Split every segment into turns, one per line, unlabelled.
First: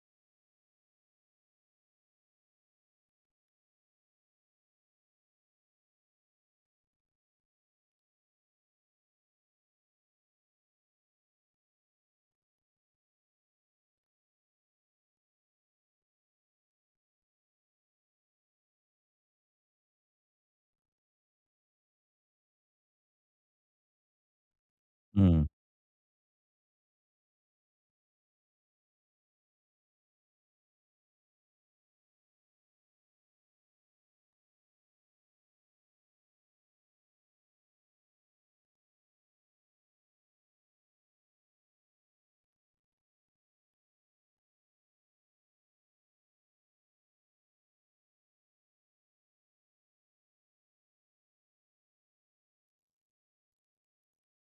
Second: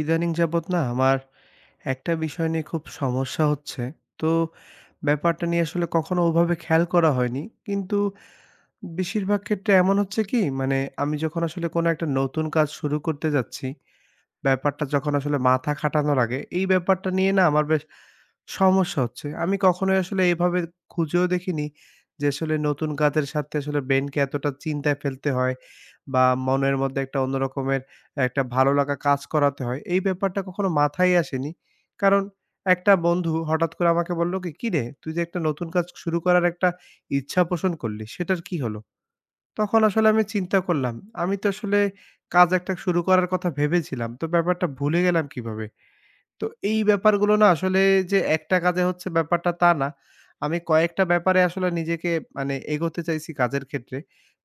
ইদানিং যাবত না আমার একটা বিষয় নিয়ে খুব সমস্যা হচ্ছে। তো ব্যাপারটা নিয়ে আসলে কখনো ওভাবে খেয়াল করা হয়নি। কিন্তু বেশিরভাগ ক্ষেত্রে এমন হচ্ছে কি মানে আমি যখন আসলে কোনো একটা নতুন কাজ শুরু করতে যাচ্ছি, ব্যাপারটা যখন আসলে মাথা খাটানো লাগে, এই ব্যাপারটা নিয়ে না আমার বেশ সমস্যা হচ্ছে। আমি কখনোই আসলে এভাবে খুঁজেও দেখিনি যে আসলে নতুন কাজের সাথে আসলে ব্রেইনকে এতটা চিন্তায় ফেলতে
হুম,
হয়। বা মনের মধ্যে একটা অন্য রকমের একটা ভালো লাগা কাজ করাতে হয়। এই ব্যাপারটা কখনো মাথায় আসেনি। কারণ একটা বন্ধু হঠাৎ করে আমাকে বলল কি, "কিরে তুই যে একটা নতুন কাজ শুরু করার একটা ইচ্ছা পোষণ করলি সেটার কি হলো?" তখন আসলে আমি চিন্তা করলাম, আমি তো আসলে কাজ একটা শুরু করার কথা ভেবেছিলাম। তো ব্যাপারটা ভুলে গেলাম কিভাবে? তো এই ব্যাপারগুলো না আসলে যে একটা কাজে হচ্ছে ব্যাপারটা তা না। আমি কয়েকটা ব্যাপারে আসলে নিজেকে মানে এগোতে চাইছি কাজের ক্ষেত্রে।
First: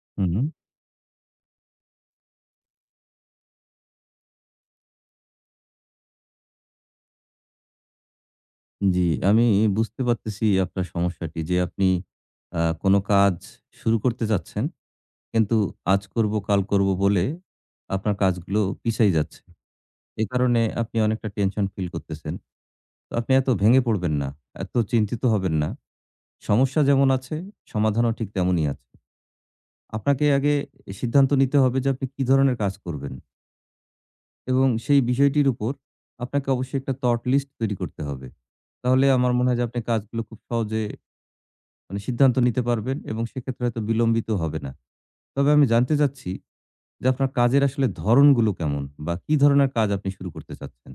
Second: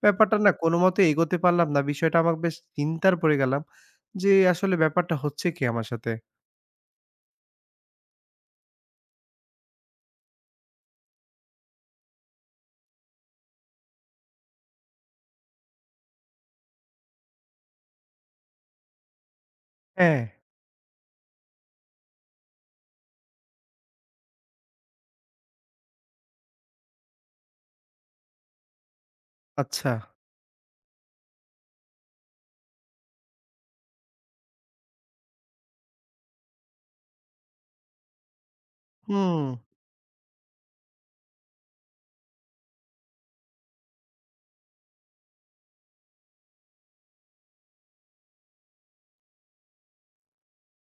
ব্যাপারটা
হুম।
না কোনোমতে এগোতে পারলাম না। বিষয়টা আমার বেশ চিন্তার পড়ে গেলাম যে আসলে ব্যাপারটা হচ্ছে কি আমার সাথে?
জি, আমি বুঝতে পারতেছি আপনার সমস্যাটি যে আপনি কোনো কাজ শুরু করতে চাচ্ছেন। কিন্তু আজ করব, কাল করব বলে আপনার কাজগুলো পিছায় যাচ্ছে।
হ্যাঁ।
এ কারণে আপনি অনেকটা টেনশন ফিল করতেছেন। তো আপনি এত ভেঙে পড়বেন না, এত চিন্তিত হবেন না। সমস্যা যেমন আছে, সমাধানও ঠিক তেমনই আছে।
আচ্ছা।
আপনাকে আগে সিদ্ধান্ত নিতে হবে যে আপনি কি ধরনের কাজ করবেন। এবং সেই বিষয়টির উপর আপনাকে অবশ্যই একটা থট লিস্ট তৈরি করতে হবে। তাহলে আমার
হুম।
মনে হয় যে আপনি কাজগুলো খুব সহজে মানে সিদ্ধান্ত নিতে পারবেন এবং সেক্ষেত্রে হয়তো বিলম্বিত হবে না। তবে আমি জানতে চাচ্ছি যে আপনার কাজের আসলে ধরনগুলো কেমন? বা কি ধরনের কাজ আপনি শুরু করতে চাচ্ছেন?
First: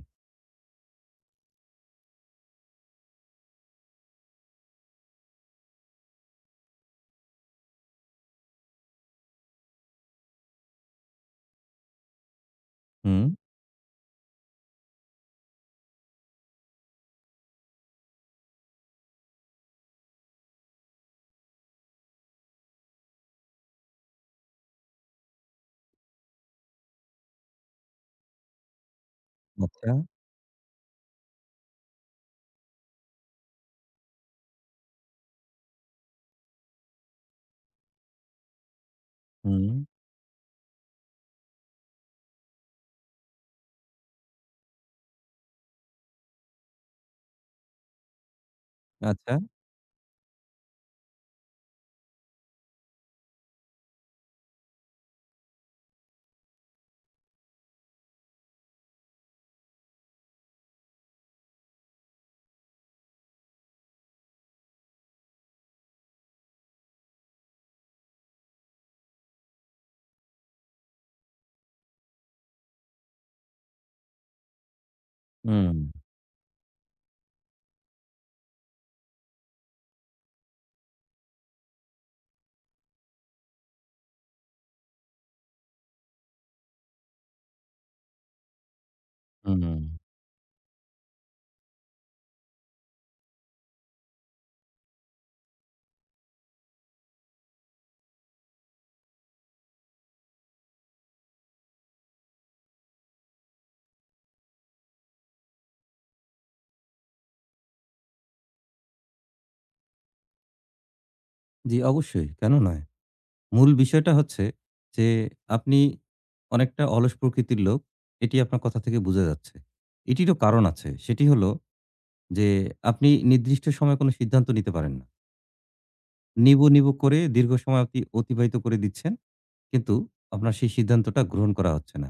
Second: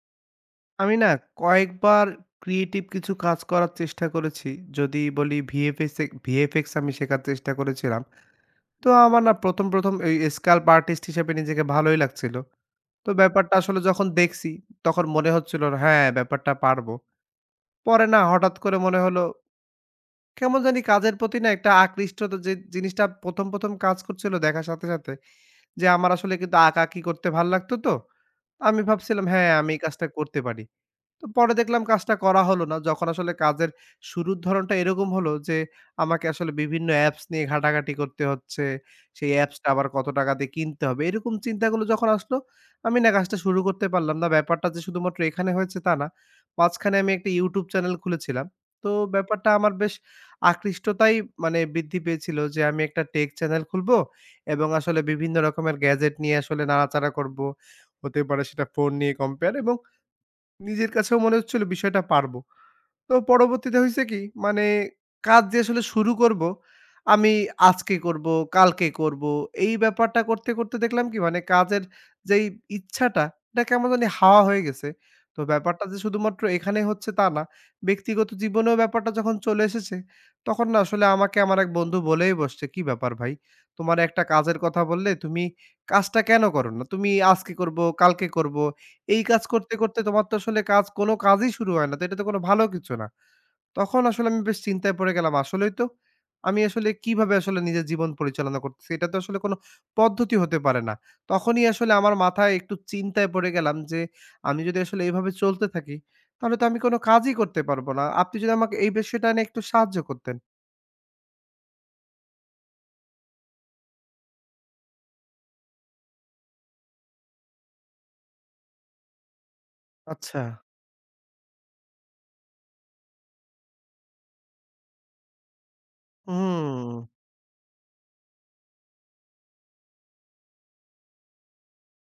আমি না কয়েকবার ক্রিয়েটিভ কিছু কাজ করার চেষ্টা করেছি। যদি বলি ভিএফএক্স আমি শেখার চেষ্টা করেছিলাম। তো আমার না ১ম, ১ম এই স্কাল্প আর্টিস্ট হিসেবে নিজেকে ভালোই লাগছিল। তো
হুম,
ব্যাপারটা আসলে যখন দেখছি, তখন মনে হচ্ছিল না, হ্যাঁ, ব্যাপারটা পারবো। পরে না হঠাৎ করে মনে হলো, কেমন জানি কাজের প্রতি না একটা আকৃষ্টতা যে জিনিসটা ১ম, ১ম কাজ করছিল দেখার সাথে, সাথে যে আমার আসলে কিন্তু আঁকাআঁকি করতে ভাল লাগতো তো। আমি ভাবছিলাম, হ্যাঁ, আমি এই
আচ্ছা,
কাজটা করতে পারি। তো পরে দেখলাম কাজটা করা হলো না। যখন আসলে কাজের শুরুর ধরনটা এরকম হলো যে, আমাকে আসলে বিভিন্ন অ্যাপস নিয়ে ঘাটাঘাটি করতে হচ্ছে। সেই অ্যাপসটা
হুম,
আবার কত টাকা দিয়ে কিনতে হবে। এরকম চিন্তাগুলো যখন আসলো, আমি না কাজটা শুরু করতে পারলাম না। ব্যাপারটা যে শুধুমাত্র এখানে হয়েছে তা না। মাঝখানে আমি একটা YouTube চ্যানেল খুলেছিলাম। তো
আচ্ছা,
ব্যাপারটা আমার বেশ আকৃষ্টতাই মানে বৃদ্ধি পেয়েছিল যে, আমি একটা টেক চ্যানেল খুলবো এবং আসলে বিভিন্ন রকমের গ্যাজেট নিয়ে আসলে নাড়াচাড়া করব। হতে পারে সেটা ফোন নিয়ে কম্পেয়ার এবং নিজের কাছেও মনে হচ্ছিল বিষয়টা পারবো। তো পরবর্তীতে হইছে কি? মানে কাজ যে আসলে শুরু করবো, আমি আজকে করবো, কালকে করবো। এই ব্যাপারটা করতে, করতে দেখলাম কি মানে কাজের যেই ইচ্ছাটা, এটা কেমন জানি হাওয়া হয়ে গেছে। তো
হুম,
ব্যাপারটা যে শুধুমাত্র এখানে হচ্ছে তা না। ব্যক্তিগত জীবনেও ব্যাপারটা যখন চলে এসেছে, তখন না আসলে আমাকে আমার এক বন্ধু বলেই বসছে, "কি ব্যাপার ভাই? তোমারে একটা কাজের কথা বললে, তুমি কাজটা কেন করো না? তুমি আজকে করবো, কালকে করবো।" এই কাজ করতে,
হুম।
করতে তোমার তো আসলে কাজ কোন কাজই শুরু হয় না। তো এটা তো কোন ভালো কিছু না। তখন আসলে আমি বেশ চিন্তায় পড়ে গেলাম। আসলেই তো আমি আসলে কিভাবে আসলে নিজের জীবন পরিচালনা করতেছি? এটা তো আসলে কোন পদ্ধতি হতে পারে না। তখনই আসলে আমার মাথায় একটু চিন্তায় পড়ে গেলাম যে, আমি যদি আসলে এভাবে চলতে থাকি, তাহলে তো আমি কোন কাজই করতে পারবো না। আপনি যদি আমাকে এই বিষয়টা নিয়ে একটু সাহায্য করতেন।
জি, অবশ্যই। কেন নয়? মূল বিষয়টা হচ্ছে যে আপনি অনেকটা অলস প্রকৃতির লোক। এটি আপনার কথা থেকে বোঝা যাচ্ছে। এটিরও
আচ্ছা।
কারণ আছে। সেটি হলো যে আপনি নির্দিষ্ট সময়ে কোনো সিদ্ধান্ত নিতে পারেন না। নিবো,
হুম।
নিবো করে দীর্ঘ সময় আপনি অতিবাহিত করে দিচ্ছেন। কিন্তু আপনার সেই সিদ্ধান্তটা গ্রহণ করা হচ্ছে না।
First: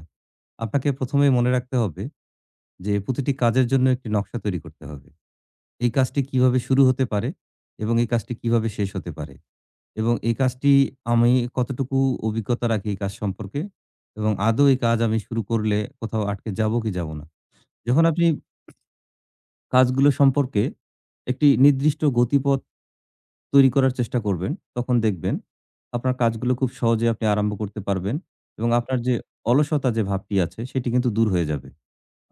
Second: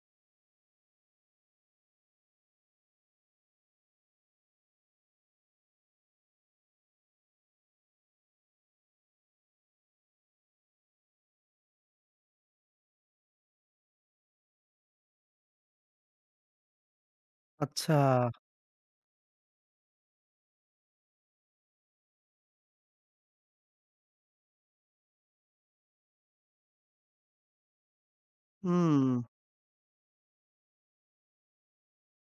আপনাকে ১ম এই মনে রাখতে হবে যে প্রতিটি কাজের জন্য একটি নকশা তৈরি করতে হবে। এই কাজটি কিভাবে শুরু হতে পারে এবং এই কাজটি কিভাবে শেষ হতে পারে এবং এই কাজটি আমি কতটুকু অভিজ্ঞতা রাখি এই কাজ সম্পর্কে এবং আদৌ এই কাজ আমি শুরু করলে কোথাও আটকে যাবো কি যাবো না।
আচ্ছা।
যখন আপনি কাজগুলো সম্পর্কে একটি নির্দিষ্ট গতিপথ তৈরি করার চেষ্টা করবেন, তখন দেখবেন আপনার কাজগুলো খুব সহজে আপনি আরম্ভ করতে পারবেন এবং আপনার
হুম।
যে অলসতা যে ভাবটি আছে সেটি কিন্তু দূর হয়ে যাবে।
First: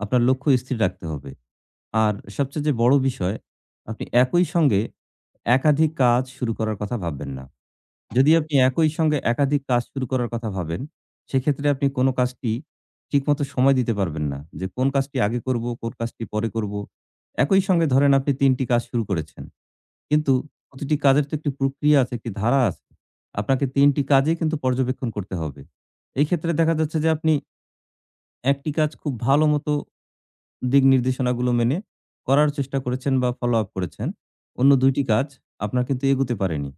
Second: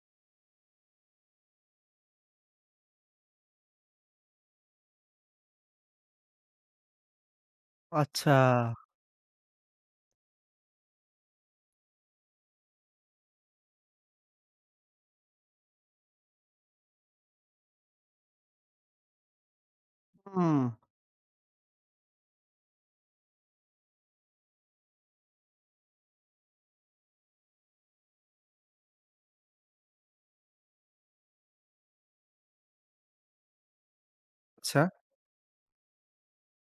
আপনার লক্ষ্য স্থির রাখতে হবে। আর সবচেয়ে যে বড় বিষয় আপনি একই সঙ্গে একাধিক কাজ শুরু করার কথা ভাববেন না। যদি
আচ্ছা।
আপনি একই সঙ্গে একাধিক কাজ শুরু করার কথা ভাবেন, সেক্ষেত্রে আপনি কোনো কাজটি ঠিকমতো সময় দিতে পারবেন না। যে কোন কাজটি আগে করব, কোন কাজটি পরে করব। একই সঙ্গে ধরেন আপনি ৩ টি কাজ শুরু করেছেন। কিন্তু
হুম,
প্রতিটি কাজের তো একটি প্রক্রিয়া আছে, একটি ধারা আছে। আপনাকে ৩ টি কাজই কিন্তু পর্যবেক্ষণ করতে হবে। এই ক্ষেত্রে দেখা যাচ্ছে যে আপনি একটি কাজ খুব ভালো মতো দিক নির্দেশনাগুলো মেনে করার চেষ্টা করেছেন বা ফলো আপ করেছেন। অন্য
আচ্ছা।
২ টি কাজ আপনার কিন্তু এগুতে পারেনি।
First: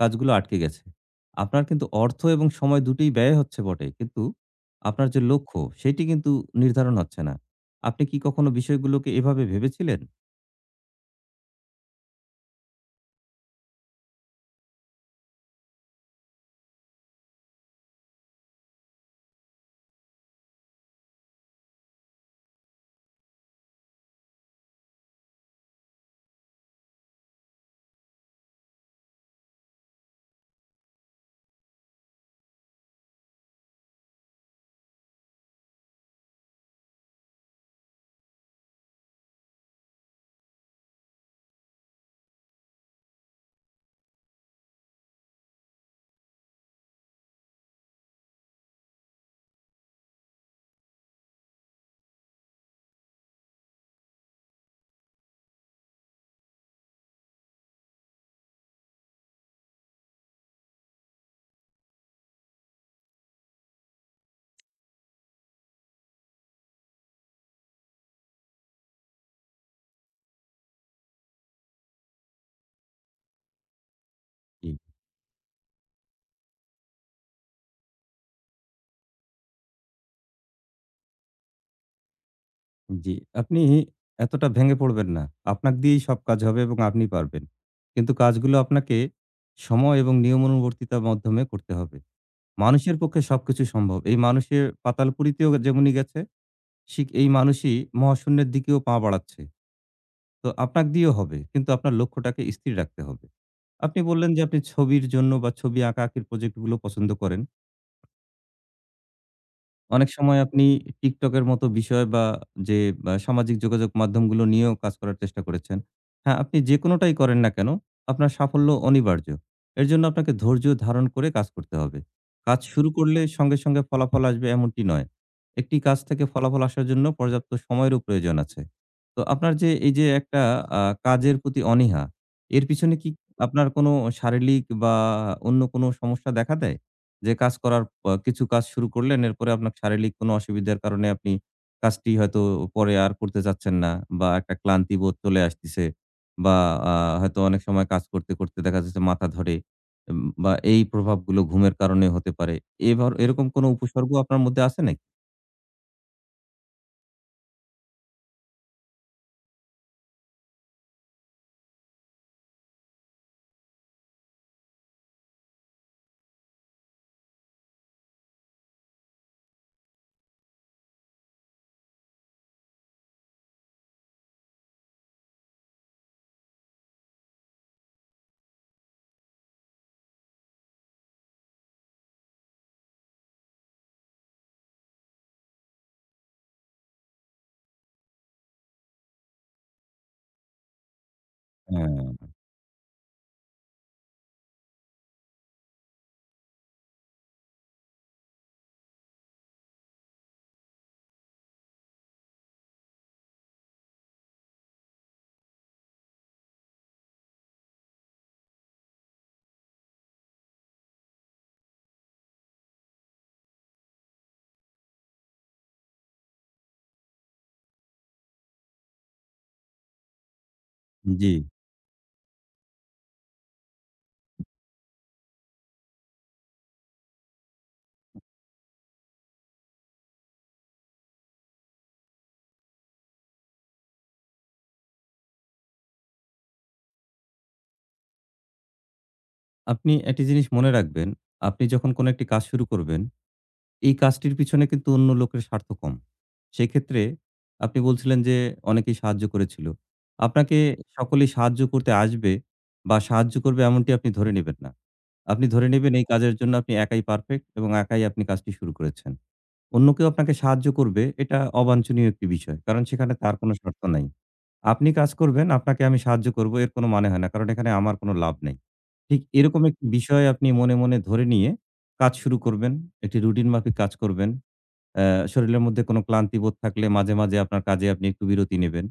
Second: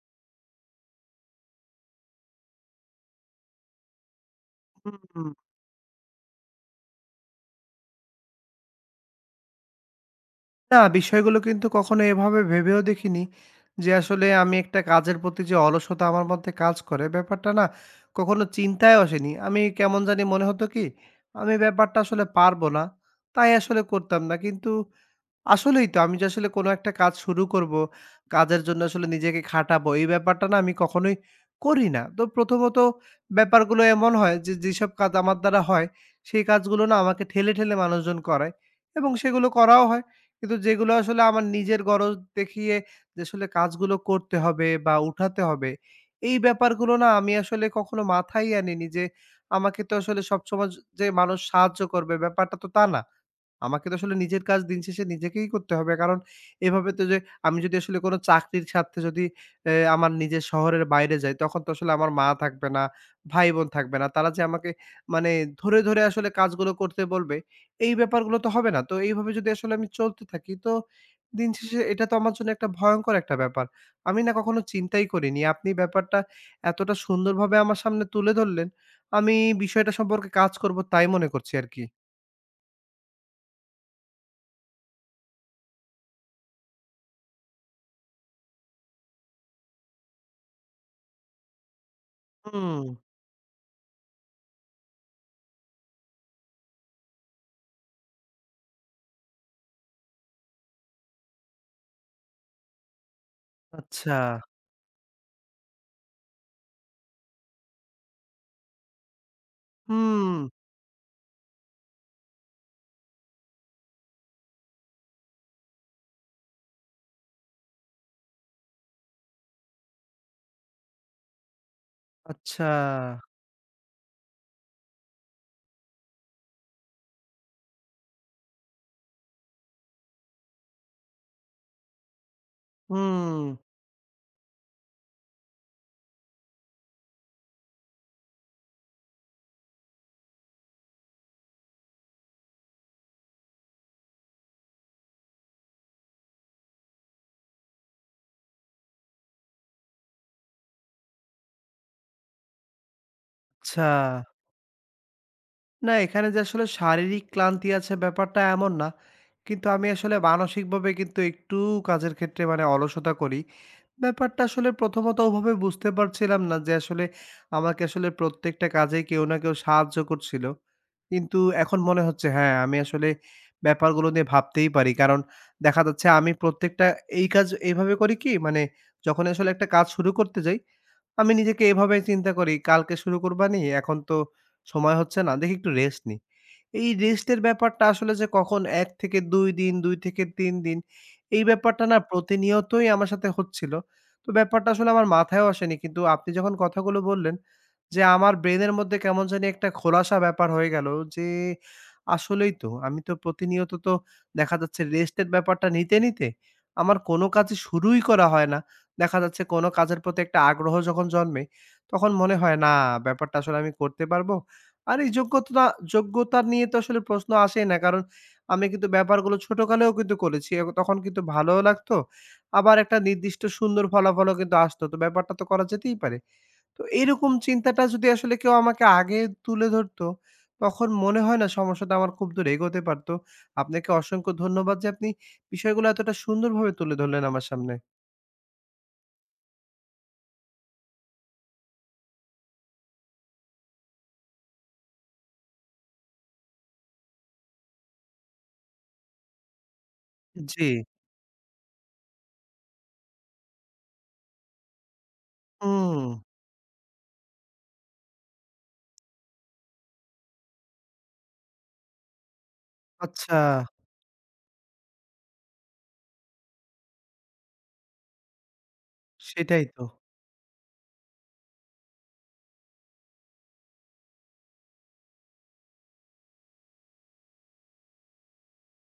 কাজগুলো আটকে গেছে। আপনার কিন্তু অর্থ এবং সময় দুটোই ব্যয় হচ্ছে বটে। কিন্তু আপনার যে
হুম,
লক্ষ্য সেটি কিন্তু নির্ধারণ হচ্ছে না। আপনি কি কখনো বিষয়গুলোকে এভাবে ভেবেছিলেন?
না, বিষয়গুলো কিন্তু কখনো এভাবে ভেবেও দেখিনি যে আসলে আমি একটা কাজের প্রতি যে অলসতা আমার মধ্যে কাজ করে, ব্যাপারটা না কখনো চিন্তায় আসেনি। আমি কেমন জানি মনে হতো কি, আমি ব্যাপারটা আসলে পারব না, তাই আসলে করতাম না। কিন্তু আসলেই তো। আমি যে আসলে কোনো একটা কাজ শুরু করব, কাজের জন্য আসলে নিজেকে খাটাবো, এই ব্যাপারটা না আমি কখনোই করি না। তো প্রথমত ব্যাপারগুলো এমন হয় যে, যেসব কাজ আমার দ্বারা হয়, সেই কাজগুলো না আমাকে ঠেলে, ঠেলে মানুষজন করায় এবং সেগুলো করাও হয়। কিন্তু যেগুলো আসলে আমার নিজের গরজ দেখিয়ে যে আসলে কাজগুলো করতে হবে বা উঠাতে হবে, এই ব্যাপারগুলো না আমি আসলে কখনো মাথায় আনিনি যে, আমাকে তো আসলে সবসময় যে মানুষ সাহায্য করবে, ব্যাপারটা তো তা না। আমাকে তো আসলে নিজের কাজ দিন শেষে নিজেকেই করতে হবে। কারণ এভাবে তো যে আমি যদি আসলে কোনো চাকরির স্বার্থে যদি আমার নিজের শহরের বাইরে যাই, তখন তো আসলে আমার মা থাকবে না, ভাই-বোন থাকবে না। তারা যে আমাকে মানে ধরে, ধরে আসলে কাজগুলো করতে বলবে, এই ব্যাপারগুলো তো হবে না। তো এইভাবে যদি আসলে আমি চলতে থাকি, তো দিন শেষে এটা তো আমার জন্য একটা ভয়ংকর একটা ব্যাপার। আমি না কখনো চিন্তাই করিনি। আপনি ব্যাপারটা এতটা সুন্দরভাবে আমার সামনে তুলে ধরলেন, আমি বিষয়টা সম্পর্কে কাজ করব তাই মনে করছি আরকি।
জি, আপনি এতটা ভেঙে পড়বেন না। আপনাক দিয়েই সব কাজ হবে এবং আপনি পারবেন। কিন্তু কাজগুলো আপনাকে সময় এবং নিয়মানুবর্তিতার মাধ্যমে করতে হবে।
হুম।
মানুষের পক্ষে সবকিছু সম্ভব। এই মানুষের পাতালপুরিতেও যেমনি গেছে, ঠিক এই মানুষই মহাশূন্যের দিকেও পা বাড়াচ্ছে। তো আপনাক দিয়েও হবে। কিন্তু আপনার লক্ষ্যটাকে স্থির রাখতে হবে। আপনি
আচ্ছা।
বললেন যে আপনি ছবির জন্য বা ছবি আঁকাআঁকির প্রজেক্টগুলো পছন্দ করেন। অনেক
হুম,
সময় আপনি TikTok এর মতো বিষয় বা যে বা সামাজিক যোগাযোগ মাধ্যমগুলো নিয়েও কাজ করার চেষ্টা করেছেন। হ্যাঁ, আপনি যেকোনোটাই করেন না কেন, আপনার সাফল্য অনিবার্য। এর জন্য আপনাকে ধৈর্য ধারণ করে কাজ করতে হবে। কাজ
আচ্ছা।
শুরু করলে সঙ্গে, সঙ্গে ফলাফল আসবে এমনটি নয়। একটি কাজ থেকে ফলাফল আসার জন্য পর্যাপ্ত সময়েরও প্রয়োজন আছে। তো আপনার যে এই যে একটা আ কাজের প্রতি অনীহা, এর পিছনে কি
হুম,
আপনার কোনো শারীরিক বা অন্য কোনো সমস্যা দেখা দেয়? যে কাজ করার আ কিছু কাজ শুরু করলেন, এরপরে আপনার শারীরিক কোনো অসুবিধার কারণে আপনি কাজটি হয়তো পরে আর করতে চাচ্ছেন না বা একটা ক্লান্তি বোধ চলে আসতেছে বা আ হয়তো অনেক সময় কাজ করতে, করতে দেখা যাচ্ছে মাথা ধরে বা এই প্রভাবগুলো ঘুমের কারণে হতে পারে। এভার এরকম কোনো
আচ্ছা।
উপসর্গ আপনার মধ্যে আছে নাকি?
না, এখানে যে আসলে শারীরিক ক্লান্তি আছে ব্যাপারটা এমন না। কিন্তু আমি আসলে মানসিকভাবে কিন্তু একটু কাজের ক্ষেত্রে মানে অলসতা করি। ব্যাপারটা আসলে প্রথমত ওভাবে বুঝতে পারছিলাম না যে আসলে আমাকে আসলে প্রত্যেকটা কাজেই কেউ না কেউ সাহায্য করছিল। কিন্তু এখন মনে হচ্ছে হ্যাঁ, আমি আসলে ব্যাপারগুলো নিয়ে ভাবতেই পারি। কারণ দেখা যাচ্ছে আমি প্রত্যেকটা এই কাজ এইভাবে করি কি মানে যখন আসলে একটা কাজ শুরু করতে যাই, আমি নিজেকে এভাবে চিন্তা করি, "কালকে শুরু করবানি, এখন তো সময় হচ্ছে না, দেখি একটু রেস্ট নিই।" এই রেস্টের ব্যাপারটা আসলে যে কখন ১ থেকে ২ দিন, ২ থেকে ৩ দিন এই ব্যাপারটা না
হ্যাঁ,
প্রতিনিয়তই আমার সাথে হচ্ছিল। তো ব্যাপারটা আসলে আমার মাথায়ও আসেনি। কিন্তু আপনি যখন কথাগুলো বললেন যে আমার ব্রেইনের মধ্যে কেমন জানি একটা খোলাসা ব্যাপার হয়ে গেল যে আসলেই তো আমি তো প্রতিনিয়ত তো দেখা যাচ্ছে রেস্টের ব্যাপারটা নিতে, নিতে আমার কোনো কাজই শুরুই করা হয় না। দেখা যাচ্ছে কোনো কাজের প্রতি একটা আগ্রহ যখন জন্মে তখন মনে হয় না ব্যাপারটা আসলে আমি করতে পারবো। আর এই যোগ্যতা যোগ্যতা নিয়ে তো আসলে প্রশ্ন আসেই না। কারণ আমি কিন্তু ব্যাপারগুলো ছোটকালেও কিন্তু করেছি। এ তখন কিন্তু
জি।
ভালোও লাগতো। আবার একটা নির্দিষ্ট সুন্দর ফলাফলও কিন্তু আসতো। তো ব্যাপারটা তো করা যেতেই পারে। তো এইরকম চিন্তাটা যদি আসলে কেউ আমাকে আগে তুলে ধরতো, তখন মনে হয় না সমস্যাটা আমার খুব দূর এগোতে পারত। আপনাকে অসংখ্য ধন্যবাদ যে আপনি বিষয়গুলো এতটা সুন্দরভাবে তুলে ধরলেন আমার সামনে।
আপনি একটি জিনিস মনে রাখবেন, আপনি যখন কোনো একটি কাজ শুরু করবেন এই কাজটির পিছনে কিন্তু অন্য লোকের স্বার্থ কম। সেক্ষেত্রে আপনি বলছিলেন যে অনেকেই সাহায্য করেছিল। আপনাকে
জি।
সকলেই সাহায্য করতে আসবে বা সাহায্য করবে এমনটি আপনি ধরে নেবেন না। আপনি ধরে নেবেন
হুম,
এই কাজের জন্য আপনি একাই পারফেক্ট এবং একাই আপনি কাজটি শুরু করেছেন। অন্য কেউ আপনাকে সাহায্য করবে এটা অবাঞ্ছনীয় একটি বিষয়। কারণ সেখানে তার
আচ্ছা।
কোনো শর্ত নাই। আপনি কাজ করবেন, আপনাকে আমি সাহায্য করব এর কোনো মানে হয় না। কারণ এখানে আমার কোনো লাভ নেই। ঠিক এরকম
সেটাই তো।
একটি বিষয় আপনি মনে, মনে ধরে নিয়ে কাজ শুরু করবেন। একটি রুটিন মাফিক কাজ করবেন। অ্যা শরীরের মধ্যে কোনো ক্লান্তিবোধ থাকলে মাঝে, মাঝে আপনার কাজে আপনি একটু বিরতি নেবেন।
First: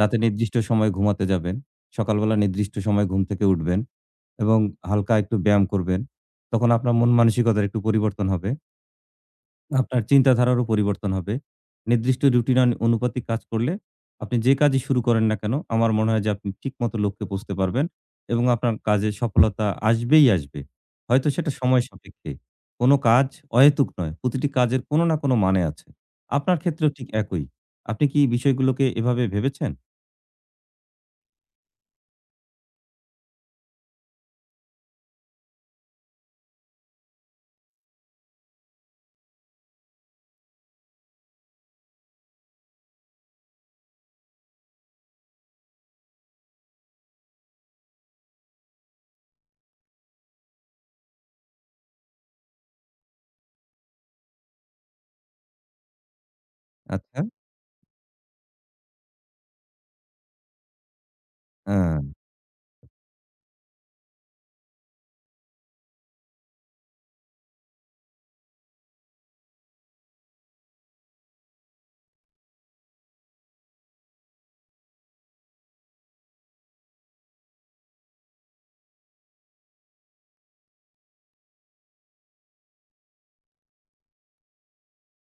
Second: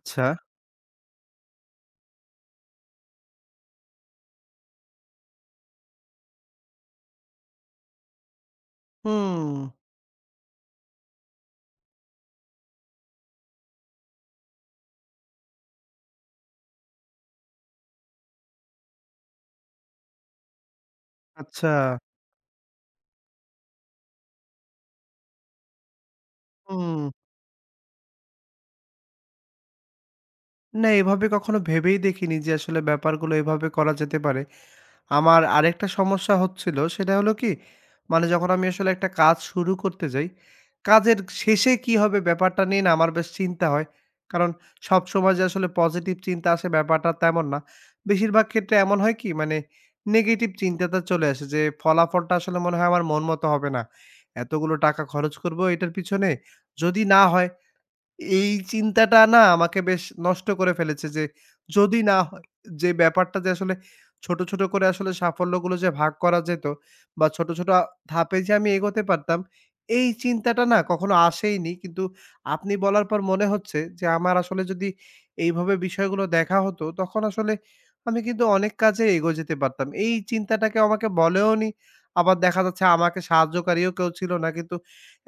রাতে নির্দিষ্ট সময়ে ঘুমাতে যাবেন। সকালবেলা নির্দিষ্ট সময়ে ঘুম থেকে উঠবেন এবং হালকা একটু ব্যায়াম করবেন। তখন আপনার মন মানসিকতার একটু পরিবর্তন হবে।
হুম,
আপনার চিন্তাধারারও পরিবর্তন হবে। নির্দিষ্ট রুটিন আন অনুপাতিক কাজ করলে আপনি যে কাজই শুরু করেন না কেন, আমার মনে হয় যে আপনি ঠিকমতো লক্ষ্যে পৌঁছতে পারবেন এবং আপনার কাজে সফলতা আসবেই আসবে। হয়তো সেটা
আচ্ছা।
সময় সাপেক্ষে। কোনো কাজ অহেতুক নয়। প্রতিটি কাজের কোনো না কোনো মানে আছে। আপনার ক্ষেত্রেও
হুম।
ঠিক একই। আপনি কি বিষয়গুলোকে এভাবে ভেবেছেন?
না, এভাবে কখনো ভেবেই দেখিনি যে আসলে ব্যাপারগুলো এভাবে করা যেতে পারে। আমার আরেকটা সমস্যা হচ্ছিল সেটা হলো কি, মানে যখন আমি আসলে একটা কাজ শুরু করতে যাই, কাজের শেষে কি হবে ব্যাপারটা নিয়ে না আমার বেশ চিন্তা হয়। কারণ সবসময় যে আসলে পজিটিভ চিন্তা আসে ব্যাপারটা তেমন না। বেশিরভাগ ক্ষেত্রে এমন হয় কি মানে নেগেটিভ চিন্তাটা চলে আসে যে ফলাফলটা আসলে মনে হয় আমার মন মতো হবে না। এতগুলো টাকা খরচ করব এটার পিছনে, যদি
আচ্ছা,
না হয় এই চিন্তাটা না আমাকে বেশ নষ্ট করে ফেলেছে যে যদি
হ্যাঁ।
না হয় যে ব্যাপারটা যে আসলে ছোট, ছোট করে আসলে সাফল্যগুলো যে ভাগ করা যেত বা ছোট, ছোট ধাপে যে আমি এগোতে পারতাম, এই চিন্তাটা না কখনো আসেইনি। কিন্তু আপনি বলার পর মনে হচ্ছে যে আমার আসলে যদি এইভাবে বিষয়গুলো দেখা হতো, তখন আসলে আমি কিন্তু অনেক কাজে এগোয় যেতে পারতাম। এই চিন্তাটা কেউ আমাকে বলেওনি, আবার দেখা যাচ্ছে আমাকে সাহায্যকারীও কেউ ছিল না। কিন্তু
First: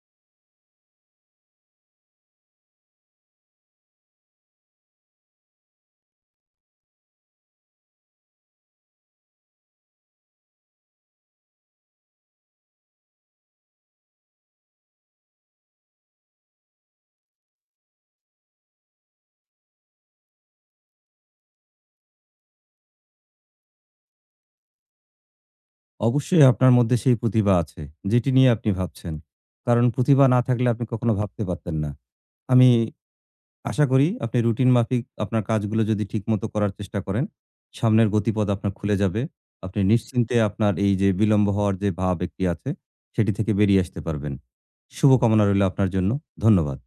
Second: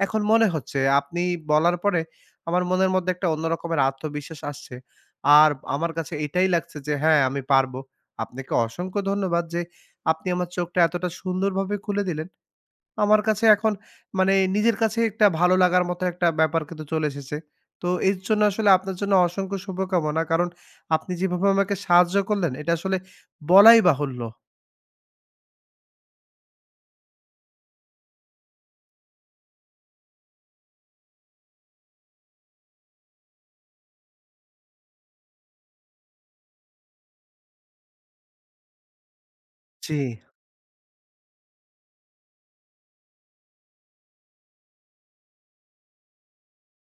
এখন মনে হচ্ছে আপনি বলার পরে আমার মনের মধ্যে একটা অন্য রকমের আত্মবিশ্বাস আসছে। আর আমার কাছে এটাই লাগছে যে হ্যাঁ, আমি পারবো। আপনাকে অসংখ্য ধন্যবাদ যে আপনি আমার চোখটা এতটা সুন্দরভাবে খুলে দিলেন। আমার কাছে এখন মানে নিজের কাছে একটা ভালো লাগার মতো একটা ব্যাপার কিন্তু চলে এসেছে। তো এর জন্য আসলে আপনার জন্য অসংখ্য শুভকামনা। কারণ আপনি যেভাবে আমাকে সাহায্য করলেন এটা আসলে বলাই বাহুল্য।
অবশ্যই আপনার মধ্যে সেই প্রতিভা আছে, যেটি নিয়ে আপনি ভাবছেন। কারণ প্রতিভা না থাকলে আপনি কখনো ভাবতে পারতেন না। আমি আশা করি আপনি রুটিন মাফিক আপনার কাজগুলো যদি ঠিকমতো করার চেষ্টা করেন, সামনের গতিপথ আপনার খুলে যাবে। আপনি
জি।
নিশ্চিন্তে আপনার এই যে বিলম্ব হওয়ার যে ভাব একটি আছে, সেটি থেকে বেরিয়ে আসতে পারবেন। শুভকামনা রইল আপনার জন্য। ধন্যবাদ।